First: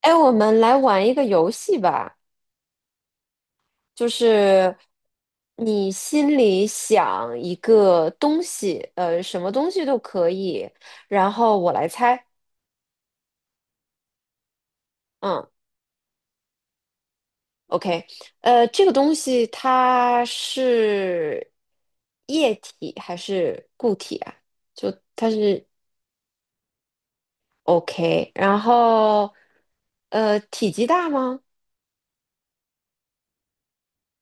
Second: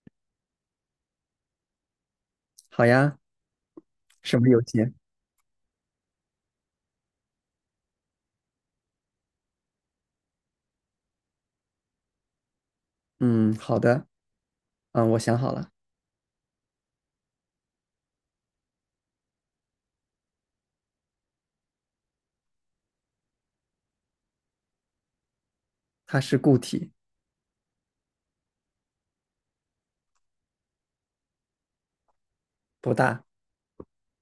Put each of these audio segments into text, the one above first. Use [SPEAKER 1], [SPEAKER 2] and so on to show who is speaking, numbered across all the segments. [SPEAKER 1] 哎，我们来玩一个游戏吧，
[SPEAKER 2] 好呀，
[SPEAKER 1] 就
[SPEAKER 2] 什么游
[SPEAKER 1] 是
[SPEAKER 2] 戏？
[SPEAKER 1] 你心里想一个东西，什么东西都可以，然后我来猜。
[SPEAKER 2] 嗯，好的。嗯，我想
[SPEAKER 1] 嗯
[SPEAKER 2] 好了。
[SPEAKER 1] ，OK，这个东西它是液体还是固体啊？就它是
[SPEAKER 2] 它是固体。
[SPEAKER 1] OK。然后体积大吗？
[SPEAKER 2] 不大。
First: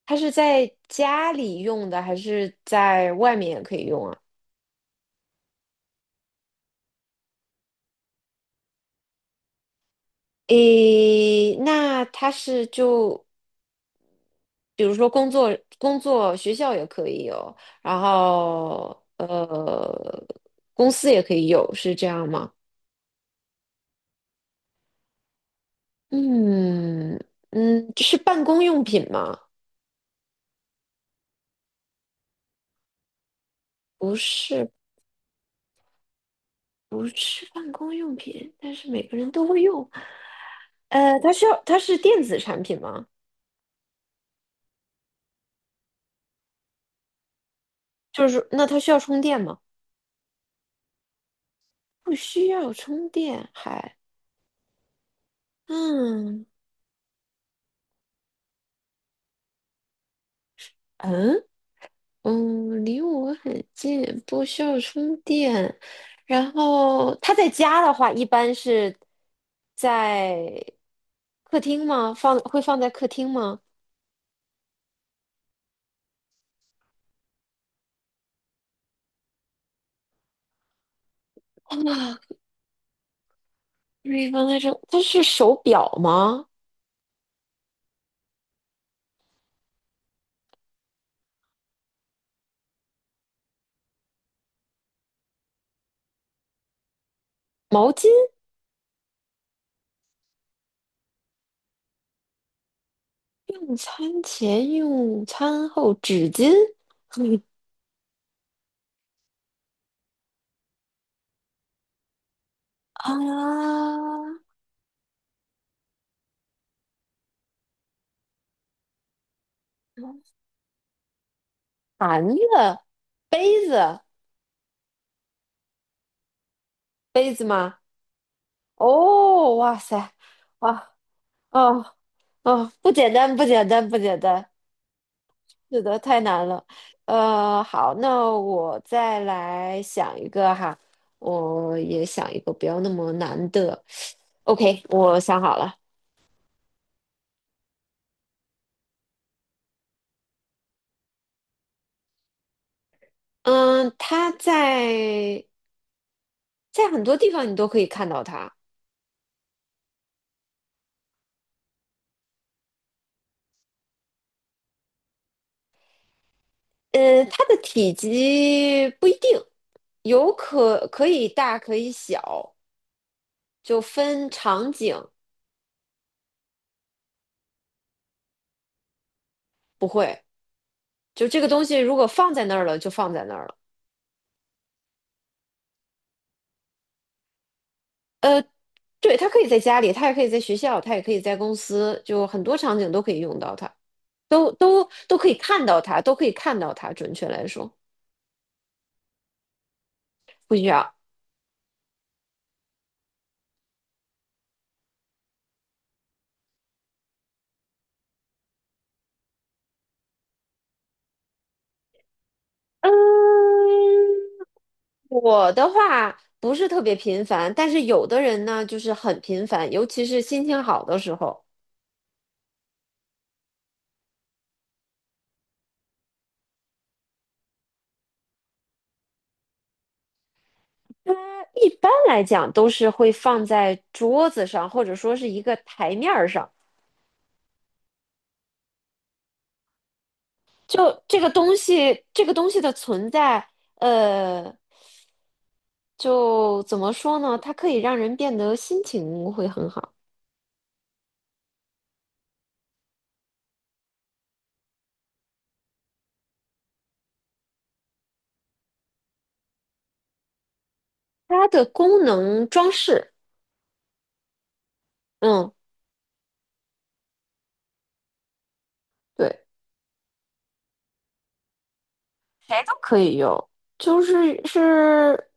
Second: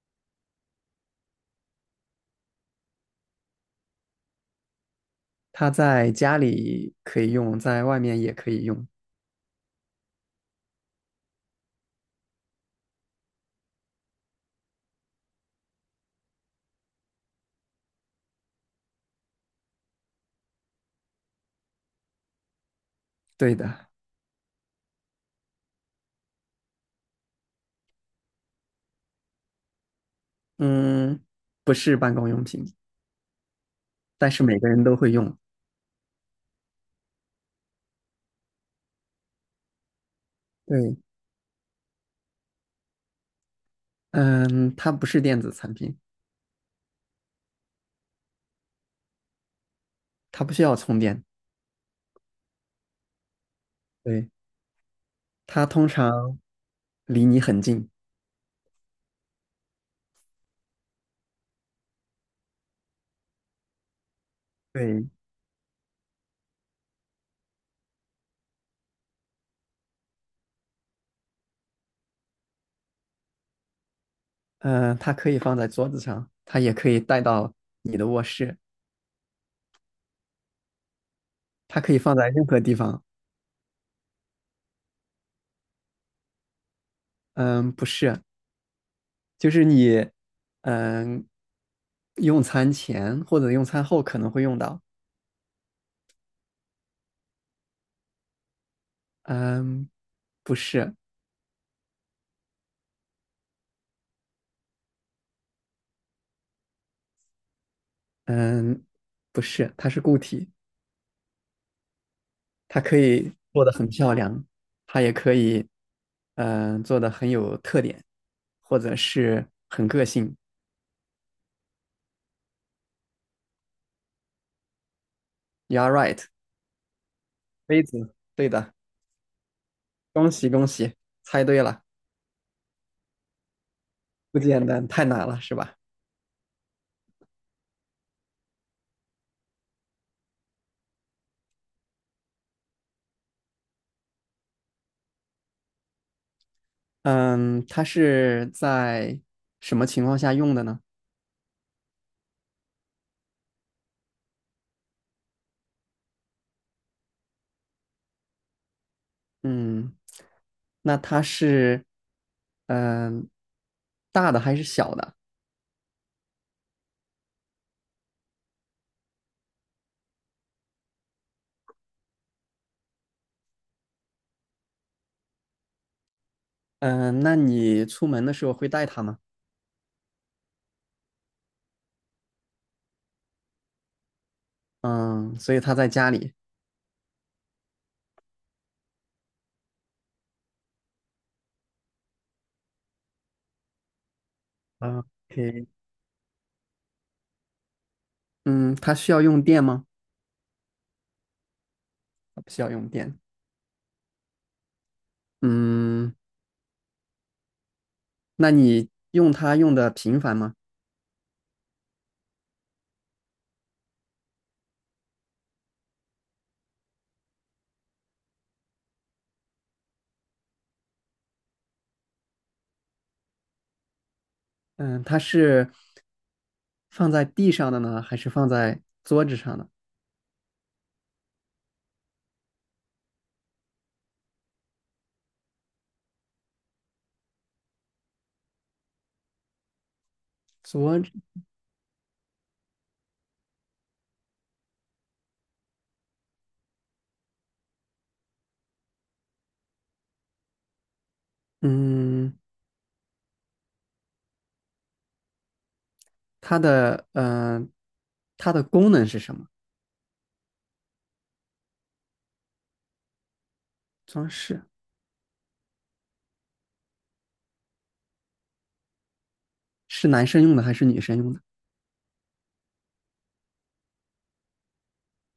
[SPEAKER 1] 它是在家里用的还是在外面也可以用啊？
[SPEAKER 2] 它在家里可以用，在外面也可以用。
[SPEAKER 1] 诶，那他是就比如说工作、学校也可以有，然后公司也可以有，是这样吗？
[SPEAKER 2] 对的。
[SPEAKER 1] 嗯嗯，是办公用品吗？
[SPEAKER 2] 嗯，不是办公用品，
[SPEAKER 1] 不
[SPEAKER 2] 但是每个
[SPEAKER 1] 是，
[SPEAKER 2] 人都会用。
[SPEAKER 1] 不是办公用品，但是每个人都会用。
[SPEAKER 2] 对。
[SPEAKER 1] 它需要，它是电子产品吗？
[SPEAKER 2] 嗯，它不是电子产品，
[SPEAKER 1] 就是那它需要充电吗？
[SPEAKER 2] 它不需要充电。
[SPEAKER 1] 不需要充电，还
[SPEAKER 2] 对，它通常
[SPEAKER 1] 嗯
[SPEAKER 2] 离你很近。
[SPEAKER 1] 嗯。嗯，离我很近，不需要
[SPEAKER 2] 对。
[SPEAKER 1] 充电。然后他在家的话，一般是在客厅吗？放，会放在客厅吗？
[SPEAKER 2] 嗯，它可以放在桌子上，它也可以带到你的卧室，它可以放
[SPEAKER 1] 啊，
[SPEAKER 2] 在任何地方。
[SPEAKER 1] 可以放在这。它是手表吗？
[SPEAKER 2] 嗯，不是，就是你，嗯，用餐前或者用餐后可能会用到。
[SPEAKER 1] 毛巾？
[SPEAKER 2] 嗯，不是。
[SPEAKER 1] 用餐前、用餐后纸巾？嗯
[SPEAKER 2] 嗯，不是，它是固体，它可
[SPEAKER 1] 啊，
[SPEAKER 2] 以做的很漂亮，它也可以，做的很有特点，或者是很个性。
[SPEAKER 1] 盘子、杯子、
[SPEAKER 2] You're a right，
[SPEAKER 1] 杯子吗？
[SPEAKER 2] 杯子，对的，
[SPEAKER 1] 哦，哇塞，
[SPEAKER 2] 恭喜恭喜，
[SPEAKER 1] 哇，
[SPEAKER 2] 猜对了。
[SPEAKER 1] 哦哦，不简单，不简单，不简
[SPEAKER 2] 不
[SPEAKER 1] 单，
[SPEAKER 2] 简单，太难了，是吧？
[SPEAKER 1] 是的，太难了。好，那我再来想一个哈，我也想一个不要那么难的。OK，我想好了。
[SPEAKER 2] 嗯，它是在什么情况下用的呢？
[SPEAKER 1] 嗯，它在在很多地方你都可以看到它。
[SPEAKER 2] 嗯，那它是嗯、大的还是小的？
[SPEAKER 1] 它的体积不一定，可以大可以小，就分场景。
[SPEAKER 2] 嗯、那你出门的时候会带它吗？
[SPEAKER 1] 不会，就这个东西如果放在那儿了，就放在那儿了。
[SPEAKER 2] 嗯，所以它在家里。
[SPEAKER 1] 呃对，他可以在家里，他也可以在学校，他也可以在公司，就很多场景都可以用到它，都都
[SPEAKER 2] o
[SPEAKER 1] 都可以看
[SPEAKER 2] k
[SPEAKER 1] 到它，都可以看到它。准确来说，
[SPEAKER 2] 嗯，它需要用电吗？
[SPEAKER 1] 不需要。
[SPEAKER 2] 它不需要用电。嗯，那你用它用的频繁吗？
[SPEAKER 1] 嗯，我的话不是特别频繁，但是有的人呢就是很频繁，尤其是心情好的时候。
[SPEAKER 2] 嗯，它是放在地上的呢，还是放在桌子上的？
[SPEAKER 1] 一般来讲都是会放在桌子上，或者说是一个台面儿上。
[SPEAKER 2] 桌
[SPEAKER 1] 就
[SPEAKER 2] 子。
[SPEAKER 1] 这个东西，这个东西的存在，呃。就怎么说呢？它可以让人变得心情会很好。
[SPEAKER 2] 嗯，它的它的功能是什么？
[SPEAKER 1] 它的功能装饰，
[SPEAKER 2] 装饰。
[SPEAKER 1] 嗯，对，
[SPEAKER 2] 是男生用的还是女生用的？
[SPEAKER 1] 谁都可以用，就是是，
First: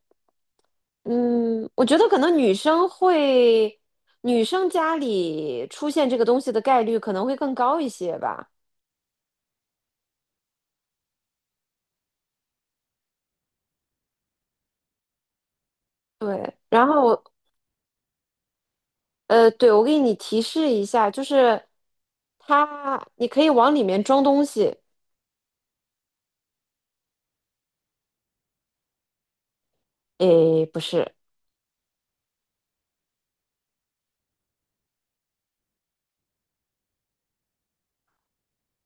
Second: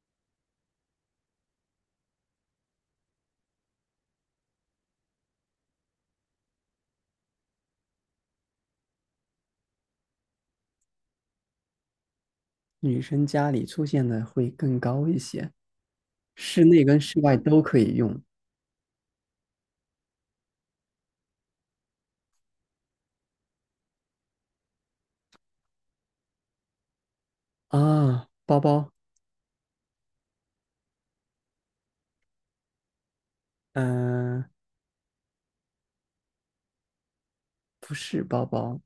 [SPEAKER 1] 嗯，我觉得可能女生会，女生家里出现这个东西的概率可能会更高一些吧。
[SPEAKER 2] 女生家里出现的会更高一些。
[SPEAKER 1] 对，
[SPEAKER 2] 室内
[SPEAKER 1] 然
[SPEAKER 2] 跟室
[SPEAKER 1] 后
[SPEAKER 2] 外都可以用
[SPEAKER 1] 对，我给你提示一下，就是它，你可以往里面装东西。
[SPEAKER 2] 啊。包包，
[SPEAKER 1] 诶，不是，
[SPEAKER 2] 嗯、不是包包，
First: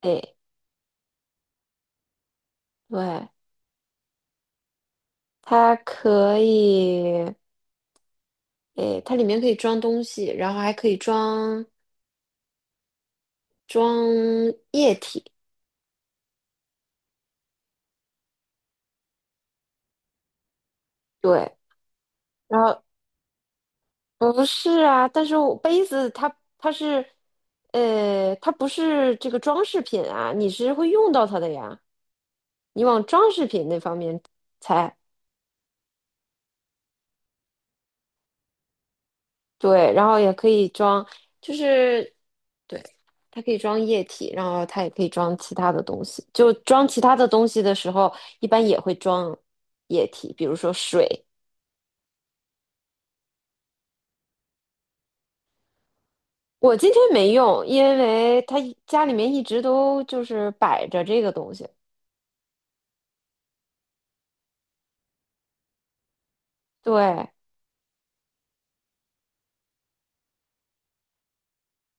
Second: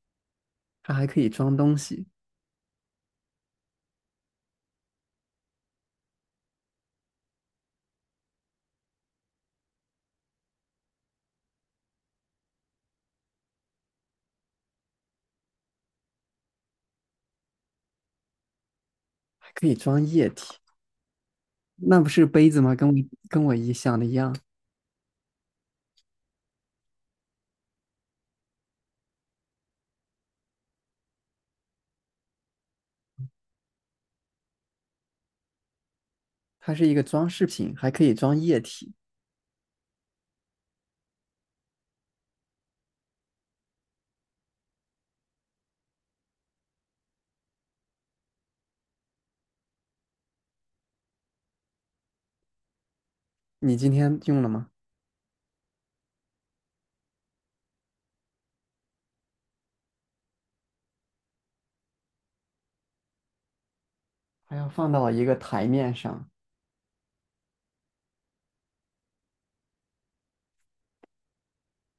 [SPEAKER 1] 诶，
[SPEAKER 2] 它还可以装东西，
[SPEAKER 1] 对。它可以，诶，它里面可以装东西，然后还可以装液体。
[SPEAKER 2] 还可以装液体。
[SPEAKER 1] 对，
[SPEAKER 2] 那不是杯子
[SPEAKER 1] 然
[SPEAKER 2] 吗？
[SPEAKER 1] 后
[SPEAKER 2] 跟我一想的一样。
[SPEAKER 1] 不是啊，但是我杯子它是，它不是这个装饰品啊，你是会用到它的呀。你往装饰品那方面猜。
[SPEAKER 2] 它是一个装饰品，还可以装液体。
[SPEAKER 1] 对，然后也可以装，就是对，它可以装液体，然后它也可以装其他的东西。就装其他的东西的时候，一般也会装液体，比如说水。
[SPEAKER 2] 你今天用了吗？
[SPEAKER 1] 我今天没用，因为它一家里面一直都就是摆着这个东西。
[SPEAKER 2] 还要放到一个台面上
[SPEAKER 1] 对，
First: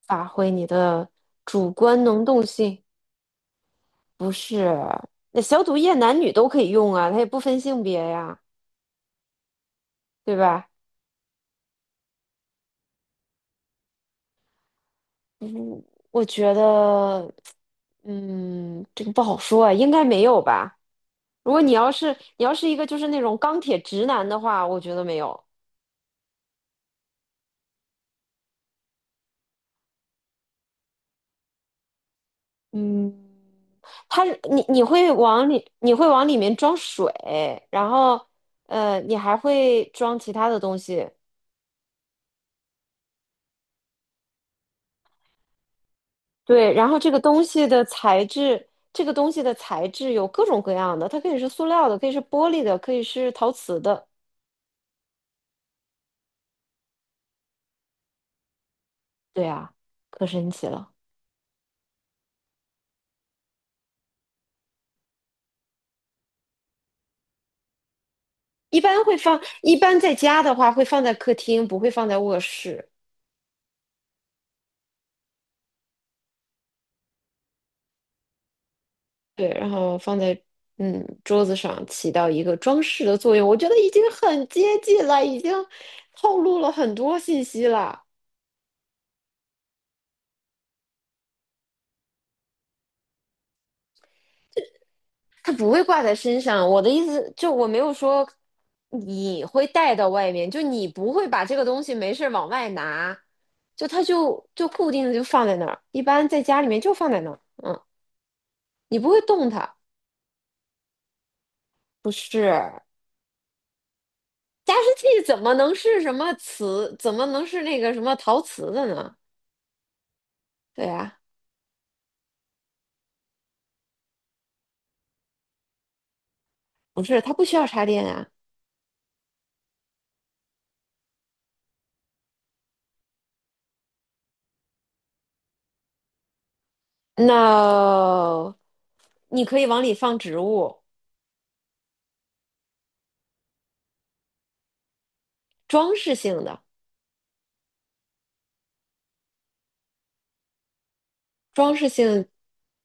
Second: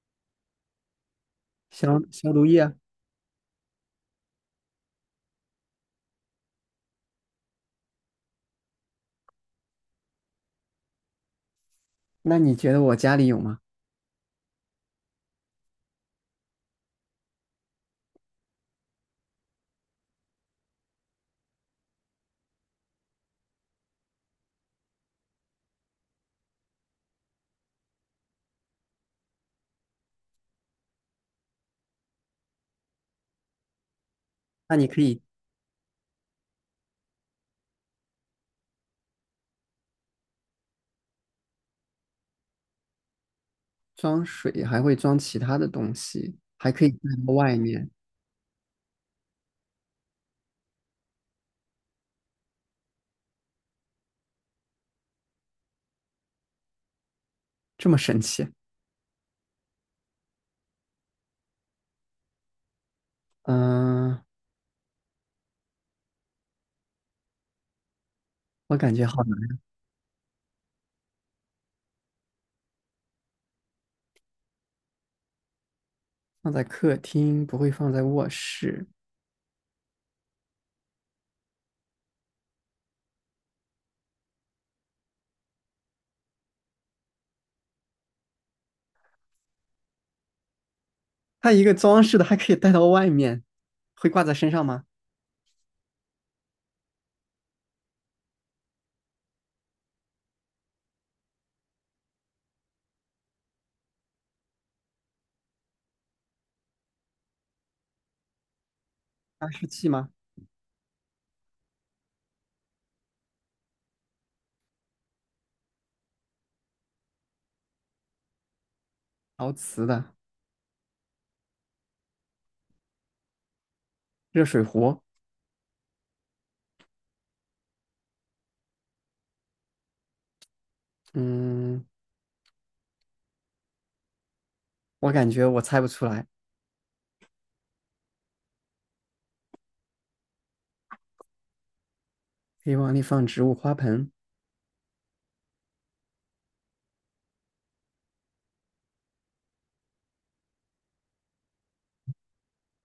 [SPEAKER 1] 发挥你的主观
[SPEAKER 2] 消
[SPEAKER 1] 能
[SPEAKER 2] 消
[SPEAKER 1] 动
[SPEAKER 2] 毒液。
[SPEAKER 1] 性，不是？那消毒液男女都可以用啊，它也不分性别呀，对吧？
[SPEAKER 2] 那你觉得我家里有吗？
[SPEAKER 1] 嗯，我觉得，嗯，这个不好说啊，应该没有吧。如果你要是一个就是那种钢铁直男的话，我觉得没有。嗯，他
[SPEAKER 2] 那你可以
[SPEAKER 1] 你会往里面装水，然后你还会装其他的东西，
[SPEAKER 2] 装水还会装其他的东西，还
[SPEAKER 1] 对，
[SPEAKER 2] 可
[SPEAKER 1] 然
[SPEAKER 2] 以
[SPEAKER 1] 后
[SPEAKER 2] 带到外面，
[SPEAKER 1] 这个东西的材质有各种各样的，它可以是塑料的，可以是玻璃的，可以是陶瓷的，
[SPEAKER 2] 这么神奇？
[SPEAKER 1] 对啊，可神奇了。
[SPEAKER 2] 嗯，我感觉好难。
[SPEAKER 1] 一般在家的话会放在客厅，不会放在卧室。
[SPEAKER 2] 放在客厅不会放在卧室。
[SPEAKER 1] 对，然后放在嗯桌子上，起到一个装饰的作用。我觉得已经很接近了，已经透露了很多信息了。
[SPEAKER 2] 它一个装饰的还可以带到外面，会挂在身上吗？
[SPEAKER 1] 它不会挂在身上。我的意思就我没有说你会带到外面，就你不会把这个东西没事儿往外拿，就它就固定的就放在那儿。一般在家里面就放在那儿，嗯，你不会动
[SPEAKER 2] 加湿
[SPEAKER 1] 它。
[SPEAKER 2] 器吗？
[SPEAKER 1] 不是，加湿器怎么能是什么瓷？怎么能是那个什么陶瓷的呢？
[SPEAKER 2] 陶瓷的
[SPEAKER 1] 对啊，
[SPEAKER 2] 热水壶？
[SPEAKER 1] 不是，它不需要插电呀。
[SPEAKER 2] 嗯，我感觉我猜不出来。
[SPEAKER 1] No，你可以往里放植物，
[SPEAKER 2] 可以往里放植物花盆。
[SPEAKER 1] 装饰性的，装饰性，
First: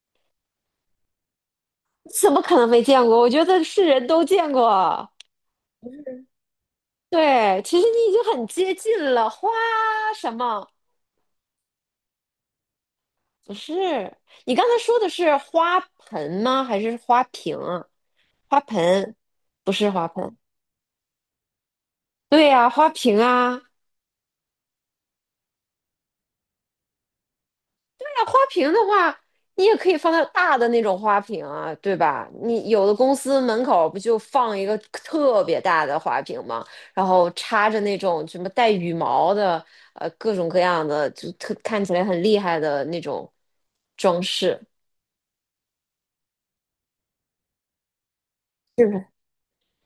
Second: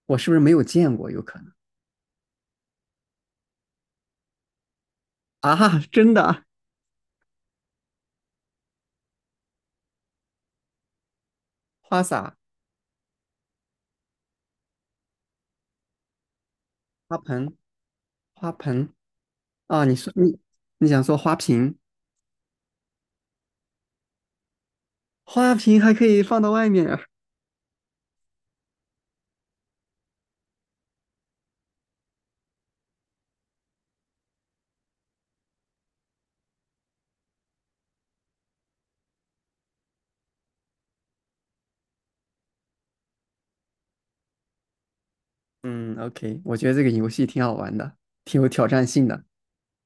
[SPEAKER 2] 我是不是没有见过？有可能
[SPEAKER 1] 怎么可能没见过？我觉得是人都见过。
[SPEAKER 2] 啊，真的啊？
[SPEAKER 1] 对，其实你已经很接近了。花什么？
[SPEAKER 2] 花洒、
[SPEAKER 1] 不是，你刚才说的是花盆吗？还是
[SPEAKER 2] 花
[SPEAKER 1] 花
[SPEAKER 2] 盆、
[SPEAKER 1] 瓶啊
[SPEAKER 2] 花
[SPEAKER 1] 花
[SPEAKER 2] 盆
[SPEAKER 1] 盆，不
[SPEAKER 2] 啊？
[SPEAKER 1] 是
[SPEAKER 2] 你
[SPEAKER 1] 花
[SPEAKER 2] 说
[SPEAKER 1] 盆。
[SPEAKER 2] 你想说花瓶？
[SPEAKER 1] 对呀、花瓶啊，
[SPEAKER 2] 花瓶还可以放到外面啊。
[SPEAKER 1] 大花瓶的话，你也可以放在大的那种花瓶啊，对吧？你有的公司门口不就放一个特别大的花瓶吗？然后插着那种什么带羽毛的，各种各样的，就特看起来很厉害的那种装饰，
[SPEAKER 2] 嗯，OK，我觉得这个游戏挺好玩的，挺有挑
[SPEAKER 1] 是
[SPEAKER 2] 战
[SPEAKER 1] 不是？
[SPEAKER 2] 性的。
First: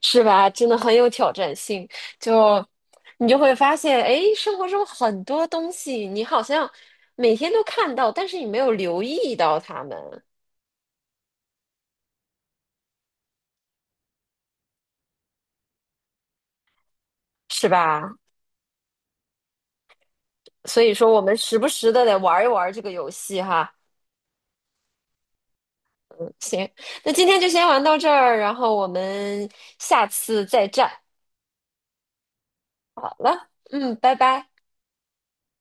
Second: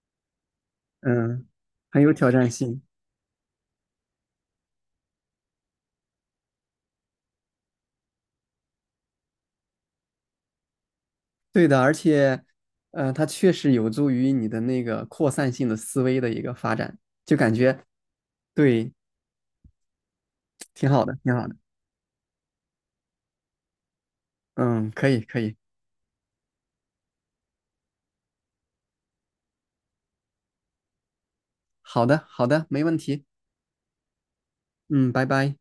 [SPEAKER 1] 是吧？真的很有挑
[SPEAKER 2] 嗯，
[SPEAKER 1] 战性，
[SPEAKER 2] 很有挑战
[SPEAKER 1] 就
[SPEAKER 2] 性。
[SPEAKER 1] 你就会发现，哎，生活中很多东西你好像每天都看到，但是你没有留意到它们，
[SPEAKER 2] 对的，而且，它确实有助于你的那个扩散性的思维的一个发展，就感
[SPEAKER 1] 是
[SPEAKER 2] 觉，
[SPEAKER 1] 吧？
[SPEAKER 2] 对，
[SPEAKER 1] 所
[SPEAKER 2] 挺
[SPEAKER 1] 以
[SPEAKER 2] 好
[SPEAKER 1] 说
[SPEAKER 2] 的，
[SPEAKER 1] 我
[SPEAKER 2] 挺
[SPEAKER 1] 们
[SPEAKER 2] 好的。
[SPEAKER 1] 时不时的得玩一玩这个游戏哈。
[SPEAKER 2] 嗯，可以，可以。
[SPEAKER 1] 行，那今天就先玩到这儿，然后我们下次再战。
[SPEAKER 2] 好的，好的，没问
[SPEAKER 1] 好
[SPEAKER 2] 题。
[SPEAKER 1] 了，嗯，拜拜。
[SPEAKER 2] 嗯，拜拜。